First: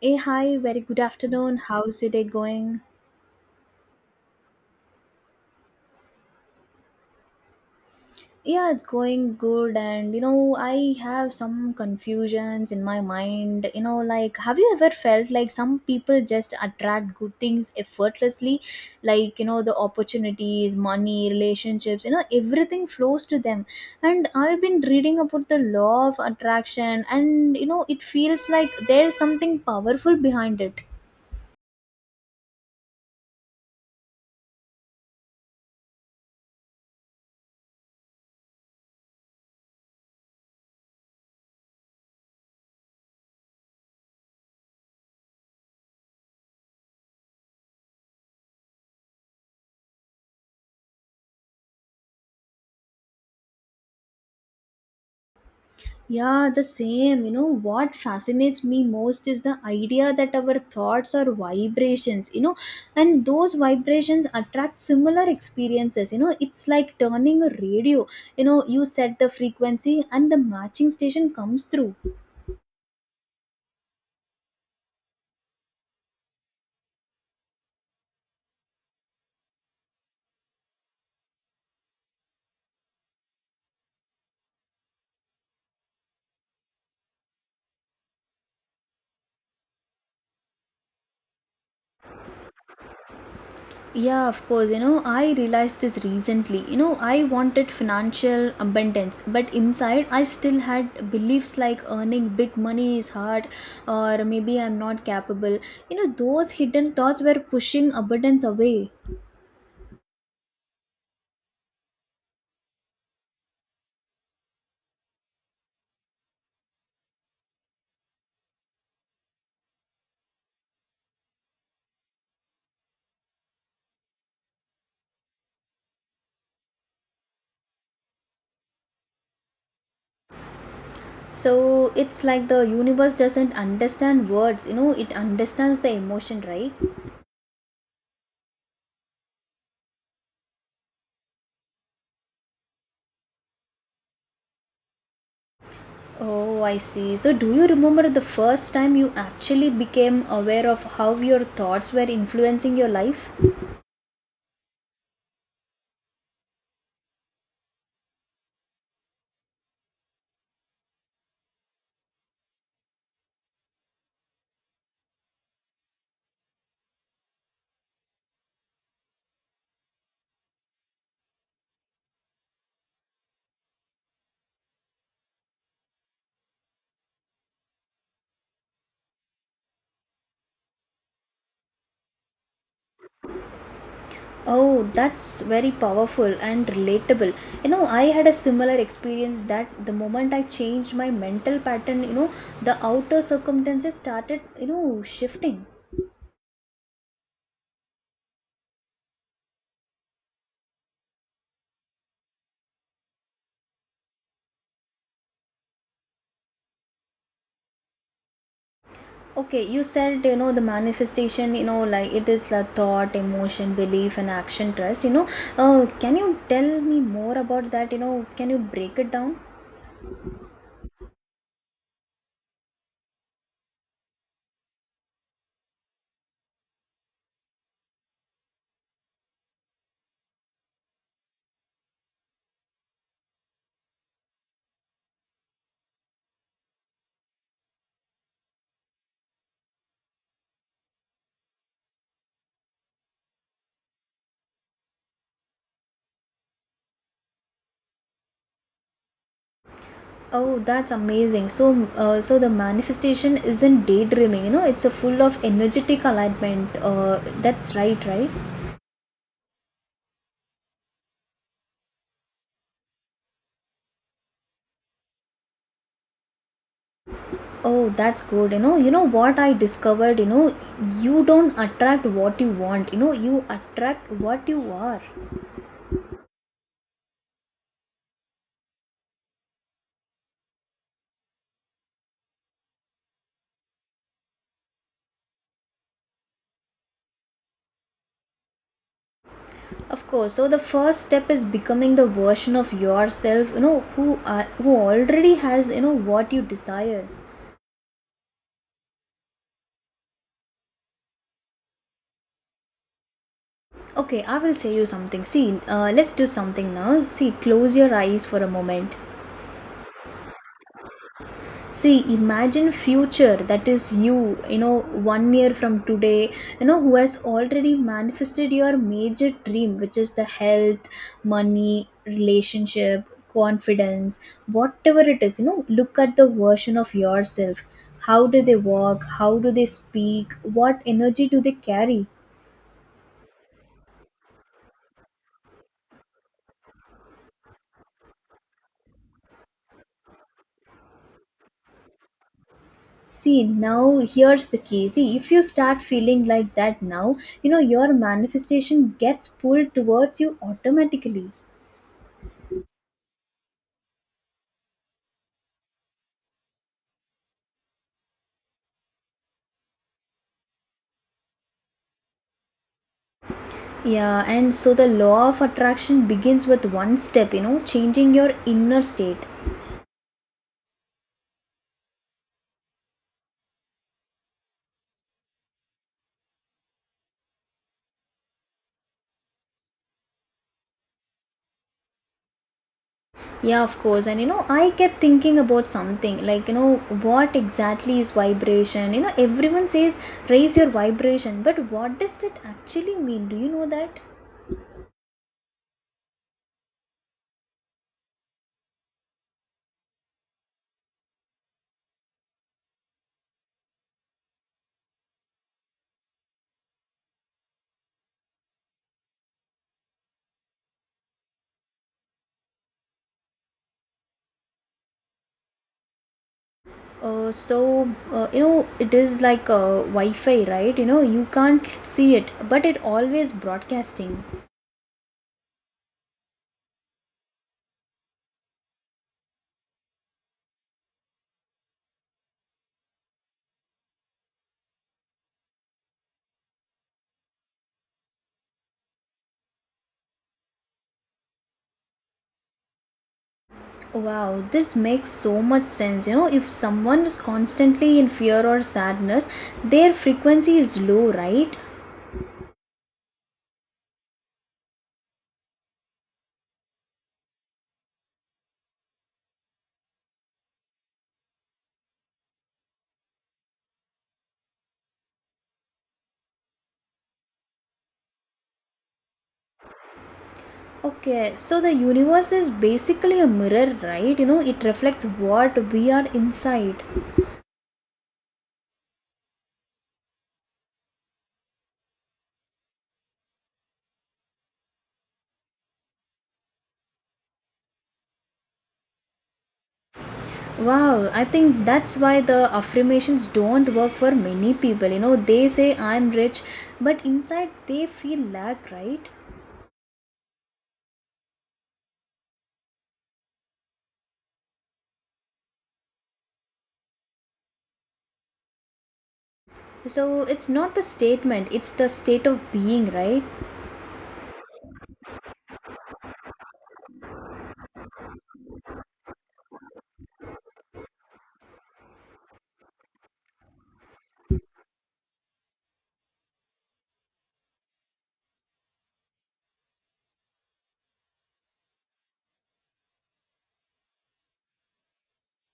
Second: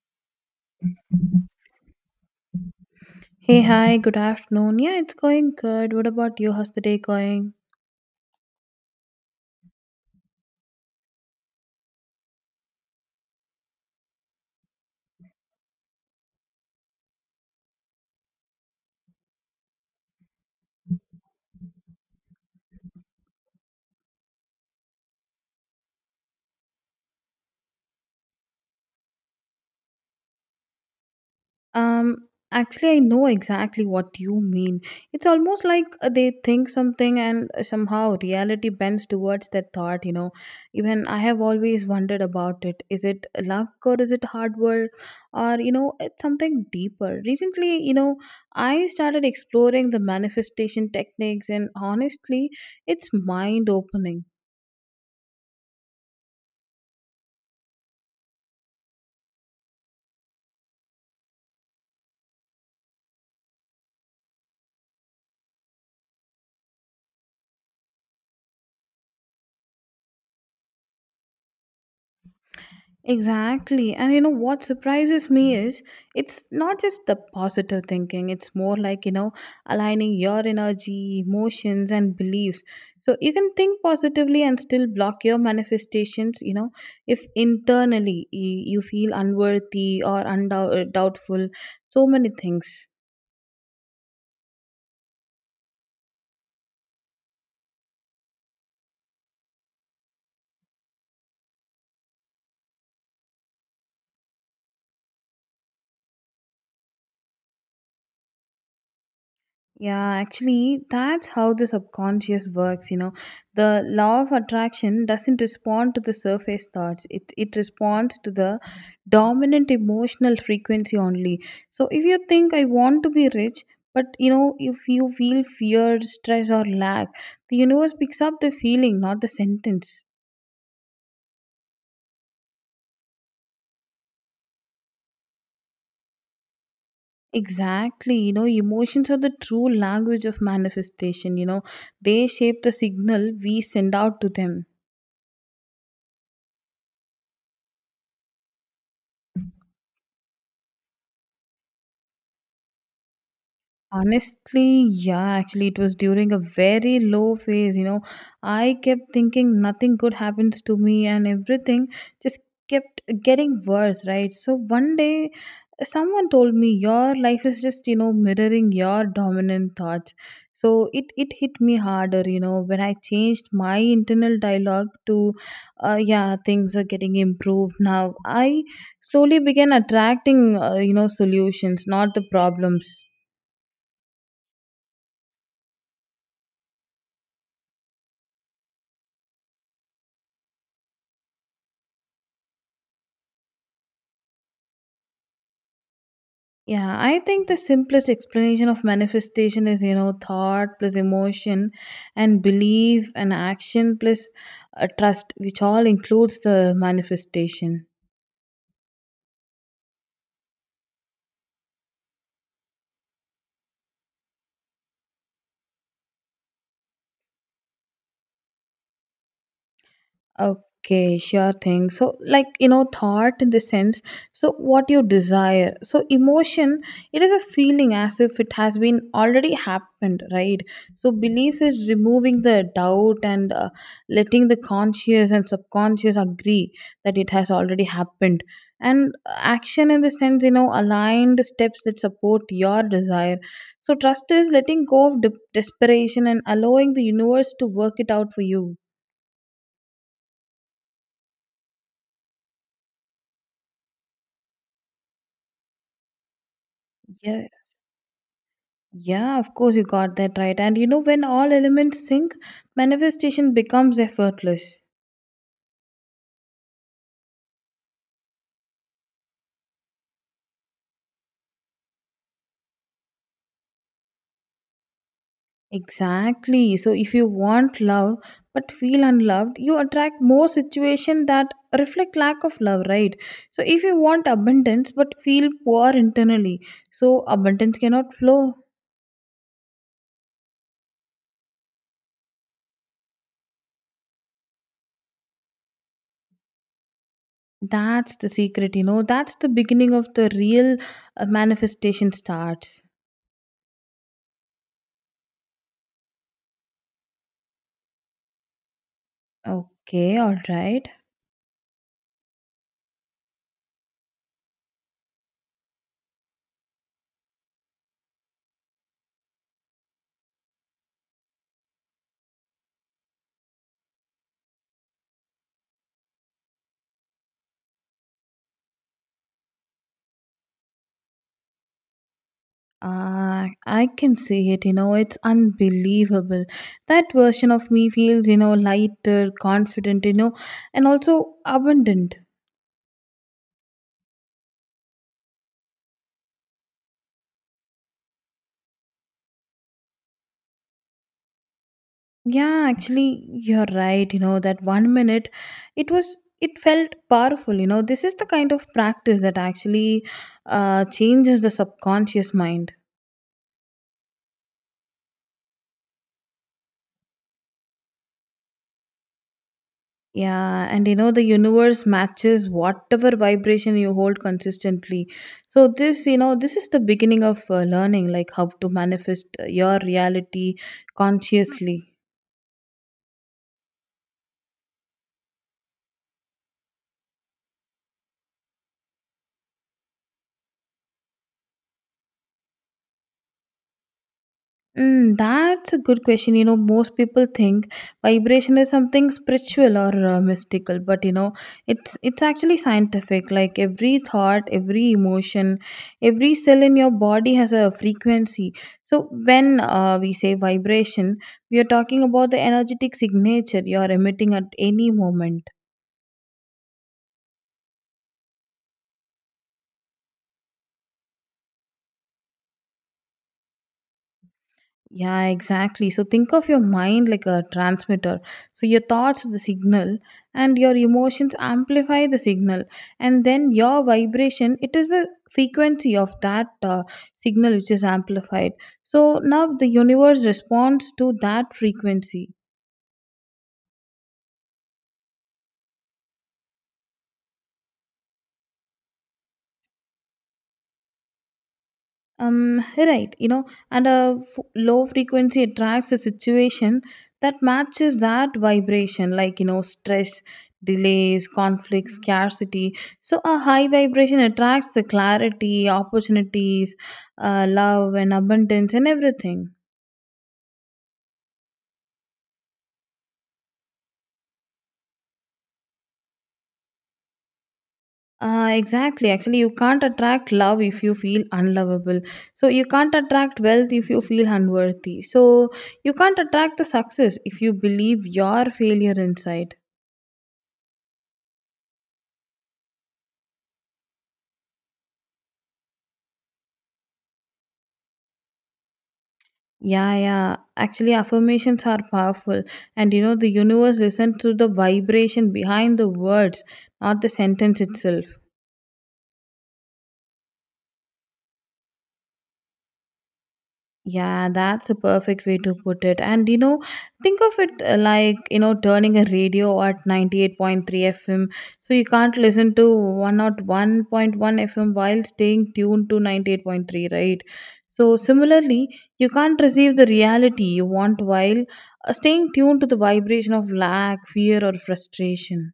Hey, hi, very good afternoon. How's your day going? Hey, hi, good afternoon. Yeah, it's going good. What about you? How's the day going? Yeah, it's going good. And I have some confusions in my mind. Like, have you ever felt like some people just attract good things effortlessly? Like, the opportunities, money, relationships, everything flows to them. And I've been reading about the law of attraction, and it feels like there's something powerful behind it. Actually, I know exactly what you mean. It's almost like they think something and somehow reality bends towards that thought. Even I have always wondered about it. Is it luck or is it hard work or, you know, it's something deeper? Recently, you know, I started exploring the manifestation techniques and honestly, it's mind opening. Yeah, the same. What fascinates me most is the idea that our thoughts are vibrations, and those vibrations attract similar experiences. It's like turning a radio. You set the frequency and the matching station comes through. Exactly. And you know what surprises me is it's not just the positive thinking, it's more like, you know, aligning your energy, emotions, and beliefs. So you can think positively and still block your manifestations, you know, if internally you feel unworthy or doubtful, so many things. Yeah, of course. I realized this recently. I wanted financial abundance, but inside I still had beliefs like earning big money is hard or maybe I'm not capable. Those hidden thoughts were pushing abundance away. Yeah, actually, that's how the subconscious works. You know, the law of attraction doesn't respond to the surface thoughts, it responds to the dominant emotional frequency only. So, if you think I want to be rich, but you know, if you feel fear, stress, or lack, the universe picks up the feeling, not the sentence. So it's like the universe doesn't understand words, it understands the emotion, right? Exactly, you know, emotions are the true language of manifestation, you know, they shape the signal we send out to them. Oh, I see. So do you remember the first time you actually became aware of how your thoughts were influencing your life? Honestly, yeah, actually, it was during a very low phase. You know, I kept thinking nothing good happens to me and everything just kept getting worse, right? So, one day, someone told me your life is just, you know, mirroring your dominant thoughts. So, it hit me harder, you know, when I changed my internal dialogue to, yeah, things are getting improved now. I slowly began attracting, you know, solutions, not the problems. Oh, that's very powerful and relatable. I had a similar experience that the moment I changed my mental pattern, the outer circumstances started, shifting. Yeah, I think the simplest explanation of manifestation is, you know, thought plus emotion and belief and action plus trust, which all includes the manifestation. Okay, you said, the manifestation, like it is the thought, emotion, belief, and action trust. Can you tell me more about that? Can you break it down? Okay, sure thing. So, like, you know, thought in the sense, so what you desire. So, emotion, it is a feeling as if it has been already happened, right? So, belief is removing the doubt and letting the conscious and subconscious agree that it has already happened. And action in the sense, you know, aligned steps that support your desire. So, trust is letting go of desperation and allowing the universe to work it out for you. Oh, that's amazing. So, the manifestation isn't daydreaming, it's a full of energetic alignment. Uh, Yeah. that's right, right? Yeah, of course, you got that right. And you know, when all elements sync, manifestation becomes effortless. Oh, that's good. You know what I discovered, you don't attract what you want, you attract what you are. Exactly. So, if you want love but feel unloved, you attract more situations that reflect lack of love, right? So, if you want abundance but feel poor internally, so abundance cannot flow. Of course. So the first step is becoming the version of yourself, who are, who already has, what you desire. That's the secret, you know. That's the beginning of the real manifestation starts. Okay, I will say you something. See, let's do something now. See, close your eyes for a moment. Okay, all right. See, imagine future that is you, you know one year from today, who has already manifested your major dream, which is the health, money, relationship, confidence, whatever it is. Look at the version of yourself. How do they walk? How do they speak? What energy do they carry? Ah, I can see it, you know, it's unbelievable. That version of me feels, you know, lighter, confident, you know, and also abundant. See, now here's the key. See, if you start feeling like that now, your manifestation gets pulled towards you automatically. Yeah, actually, you're right, you know, that one minute it felt powerful, you know. This is the kind of practice that actually changes the subconscious mind. Yeah, and so the law of attraction begins with one step, changing your inner state. Yeah, and you know, the universe matches whatever vibration you hold consistently. So, this is the beginning of learning, like how to manifest your reality consciously. Yeah, of course. And I kept thinking about something like, what exactly is vibration? Everyone says raise your vibration, but what does that actually mean? Do you know that? Mm, that's a good question. You know, most people think vibration is something spiritual or mystical, but you know, it's actually scientific. Like every thought, every emotion, every cell in your body has a frequency. So when we say vibration, we are talking about the energetic signature you are emitting at any moment. It is like Wi Fi, right? You can't see it, but it always broadcasting. Yeah, exactly. So think of your mind like a transmitter. So your thoughts are the signal and your emotions amplify the signal and then your vibration it is the frequency of that signal which is amplified. So now the universe responds to that frequency. Wow, this makes so much sense. If someone is constantly in fear or sadness, their frequency is low, right? Right, you know, and a low frequency attracts a situation that matches that vibration like you know stress, delays, conflict, scarcity. So a high vibration attracts the clarity, opportunities, love and abundance and everything. Okay, so the universe is basically a mirror, right? It reflects what we are inside. Exactly actually, you can't attract love if you feel unlovable, so you can't attract wealth if you feel unworthy, so you can't attract the success if you believe your failure inside. Wow, I think that's why the affirmations don't work for many people. They say I'm rich, but inside they feel lack, right? Yeah. Actually, affirmations are powerful. And you know, the universe listens to the vibration behind the words, not the sentence itself. So it's not the statement, it's the state of being, right? Yeah, that's a perfect way to put it. And you know, think of it like, you know, turning a radio at 98.3 FM. So you can't listen to 101.1 FM while staying tuned to 98.3, right? So similarly, you can't receive the reality you want while staying tuned to the vibration of lack, fear, or frustration.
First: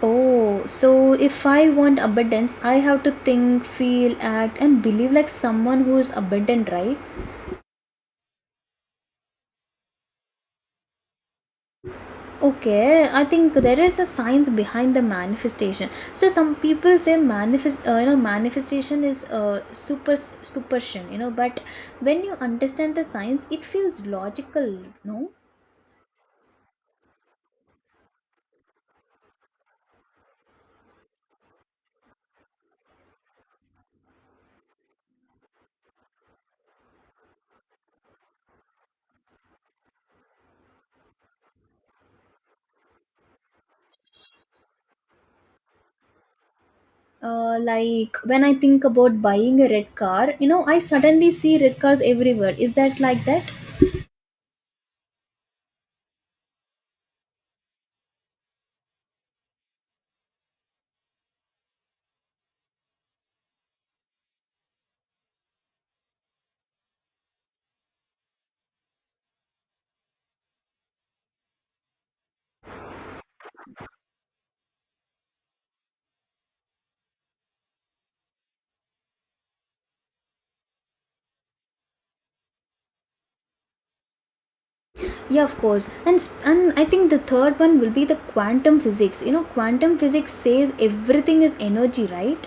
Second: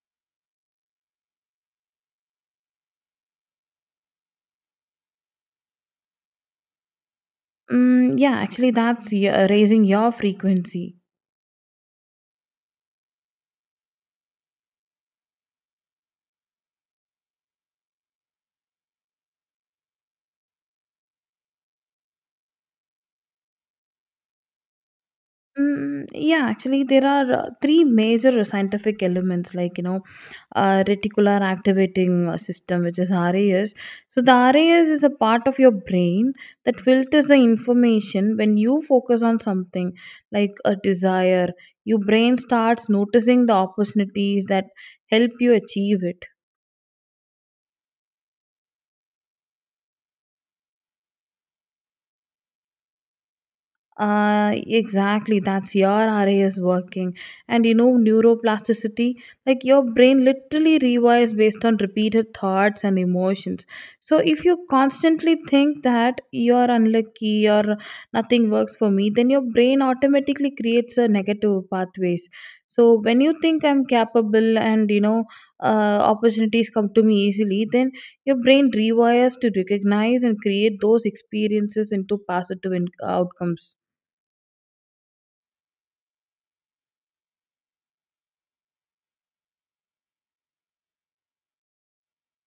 Oh, so if I want abundance, I have to think, feel, act, and believe like someone who is abundant, right? Mm, yeah, actually, that's raising your frequency. Okay, I think there is a science behind the manifestation. So some people say manifest, manifestation is superstition, But when you understand the science, it feels logical, no? Mm, yeah, actually, there are three major scientific elements like, you know, reticular activating system, which is RAS. So, the RAS is a part of your brain that filters the information when you focus on something like a desire. Your brain starts noticing the opportunities that help you achieve it. Like when I think about buying a red car, I suddenly see red cars everywhere. Is that like that? Exactly. That's your RA is working. And you know, neuroplasticity, like your brain literally rewires based on repeated thoughts and emotions. So if you constantly think that you're unlucky or nothing works for me, then your brain automatically creates a negative pathways. So when you think I'm capable and you know opportunities come to me easily, then your brain rewires to recognize and create those experiences into positive outcomes. Yeah, of course. And I think the third one will be the quantum physics. Quantum physics says everything is energy, right?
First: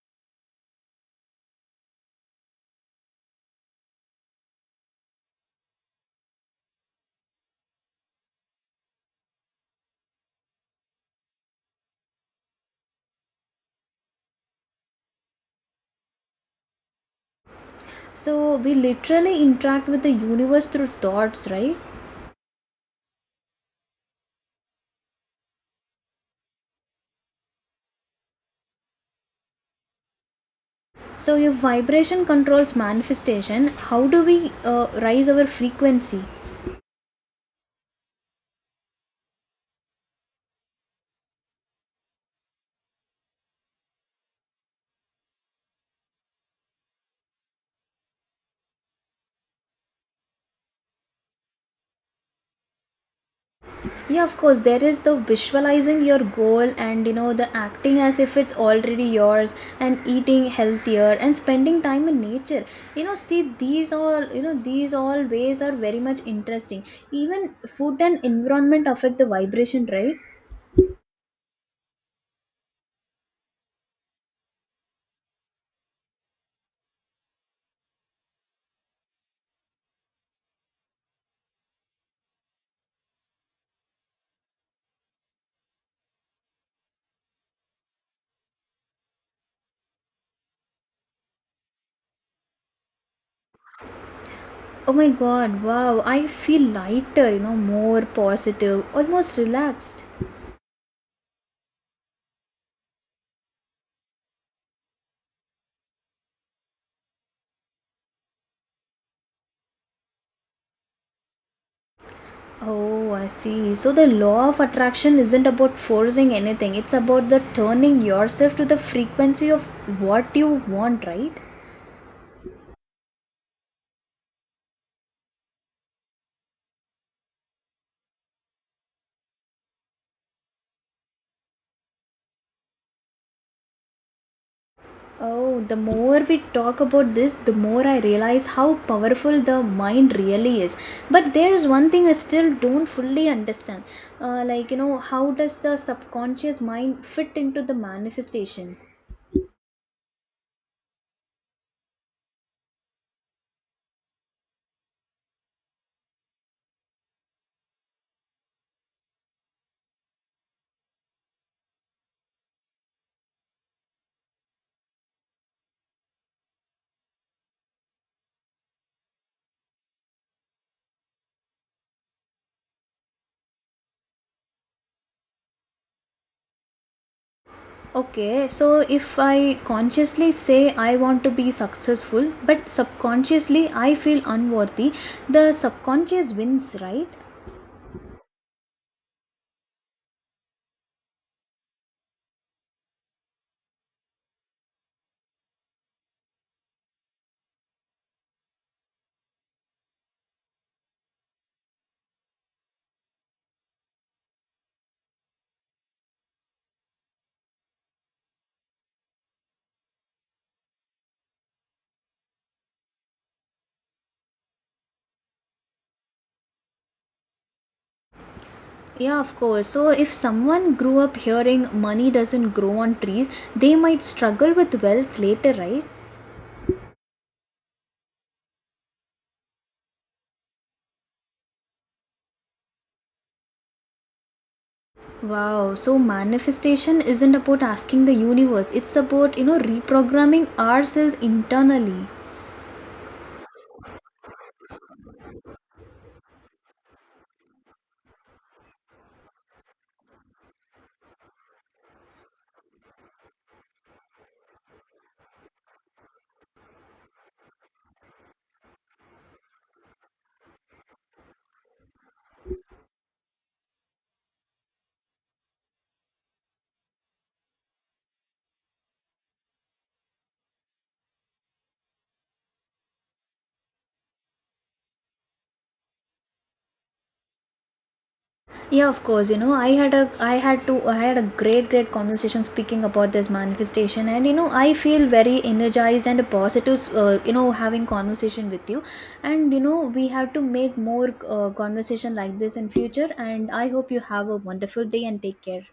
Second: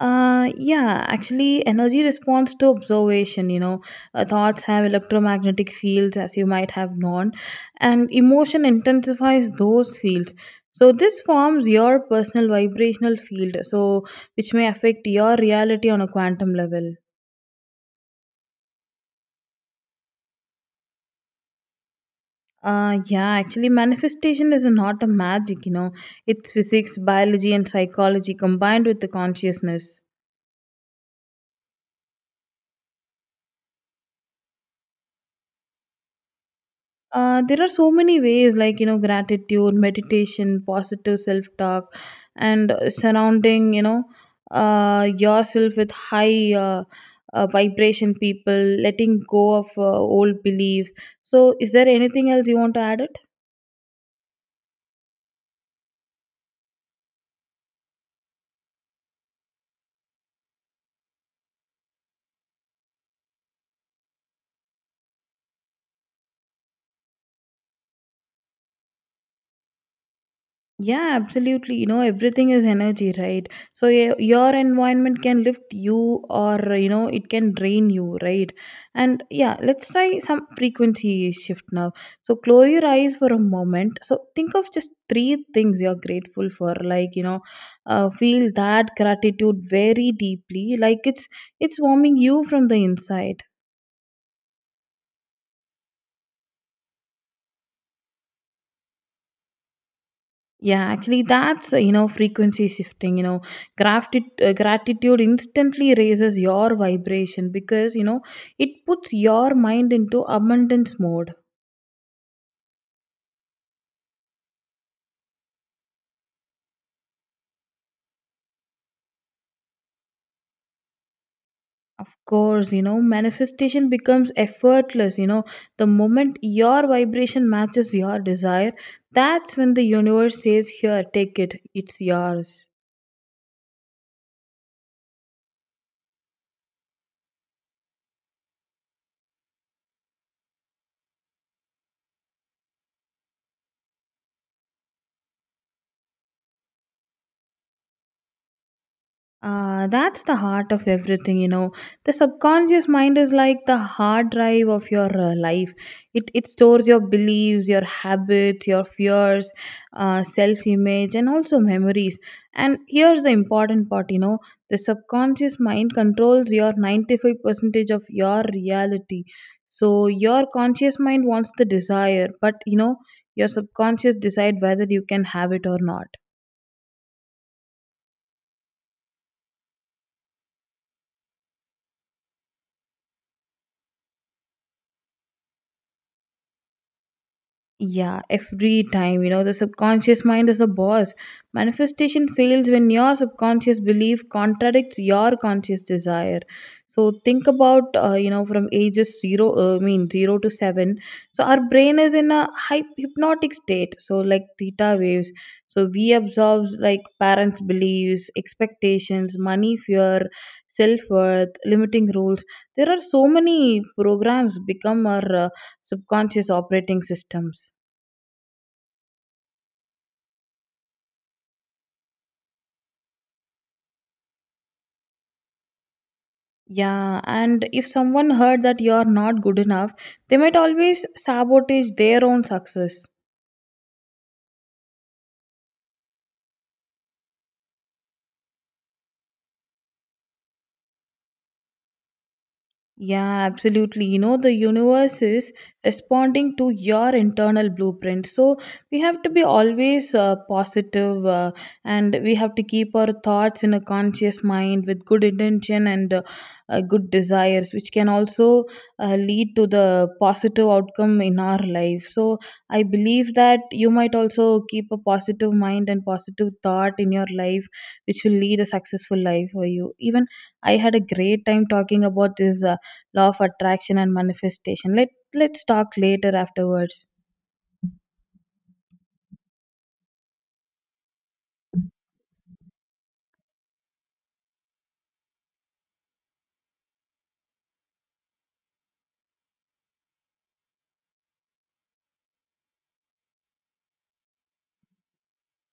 Yeah, actually, energy responds to observation. You know, thoughts have electromagnetic fields, as you might have known, and emotion intensifies those fields. So, this forms your personal vibrational field, so which may affect your reality on a quantum level. So we literally interact with the universe through thoughts, right? Yeah, actually, manifestation is not a magic, you know, it's physics, biology, and psychology combined with the consciousness. So if vibration controls manifestation, how do we rise our frequency? There are so many ways like you know gratitude, meditation, positive self-talk, and surrounding you know yourself with high vibration people, letting go of old belief. So is there anything else you want to add it? Yeah, of course, there is the visualizing your goal and the acting as if it's already yours and eating healthier and spending time in nature. See these all, ways are very much interesting. Even food and environment affect the vibration, right? Yeah, absolutely. You know, everything is energy, right? So your environment can lift you or you know, it can drain you, right? And yeah, let's try some frequency shift now. So close your eyes for a moment. So think of just three things you're grateful for, like, you know, feel that gratitude very deeply, like it's warming you from the inside. Oh my god, wow, I feel lighter, more positive, almost relaxed. Yeah, actually, that's you know frequency shifting. You know, gratitude instantly raises your vibration because you know it puts your mind into abundance mode. Oh, I see. So the law of attraction isn't about forcing anything. It's about the turning yourself to the frequency of what you want, right? Of course, you know manifestation becomes effortless. You know, the moment your vibration matches your desire, that's when the universe says, "Here, take it. It's yours." Oh, the more we talk about this, the more I realize how powerful the mind really is. But there's one thing I still don't fully understand. How does the subconscious mind fit into the manifestation? That's the heart of everything, you know. The subconscious mind is like the hard drive of your life. It stores your beliefs, your habits, your fears, self image, and also memories. And here's the important part, you know. The subconscious mind controls your 95 percentage of your reality. So your conscious mind wants the desire, but you know your subconscious decide whether you can have it or not. Okay, so if I consciously say I want to be successful, but subconsciously I feel unworthy, the subconscious wins, right? Yeah, every time, you know, the subconscious mind is the boss. Manifestation fails when your subconscious belief contradicts your conscious desire. So think about, you know, from ages zero, I mean, 0 to 7. So our brain is in a hypnotic state. So like theta waves. So we absorb like parents' beliefs, expectations, money fear, self-worth, limiting rules. There are so many programs become our subconscious operating systems. Yeah, of course. So if someone grew up hearing money doesn't grow on trees, they might struggle with wealth later, right? Yeah, and if someone heard that you're not good enough, they might always sabotage their own success. Wow, so manifestation isn't about asking the universe, it's about, reprogramming ourselves internally. Yeah, absolutely. You know, the universe is responding to your internal blueprint. So we have to be always positive, and we have to keep our thoughts in a conscious mind with good intention and good desires, which can also lead to the positive outcome in our life. So I believe that you might also keep a positive mind and positive thought in your life, which will lead a successful life for you. Even I had a great time talking about this. Law of attraction and manifestation. Let's talk later afterwards. Yeah, of course. You know I had a I had to I had a great conversation speaking about this manifestation. And I feel very energized and a positive, having conversation with you. And we have to make more conversation like this in future, and I hope you have a wonderful day and take care.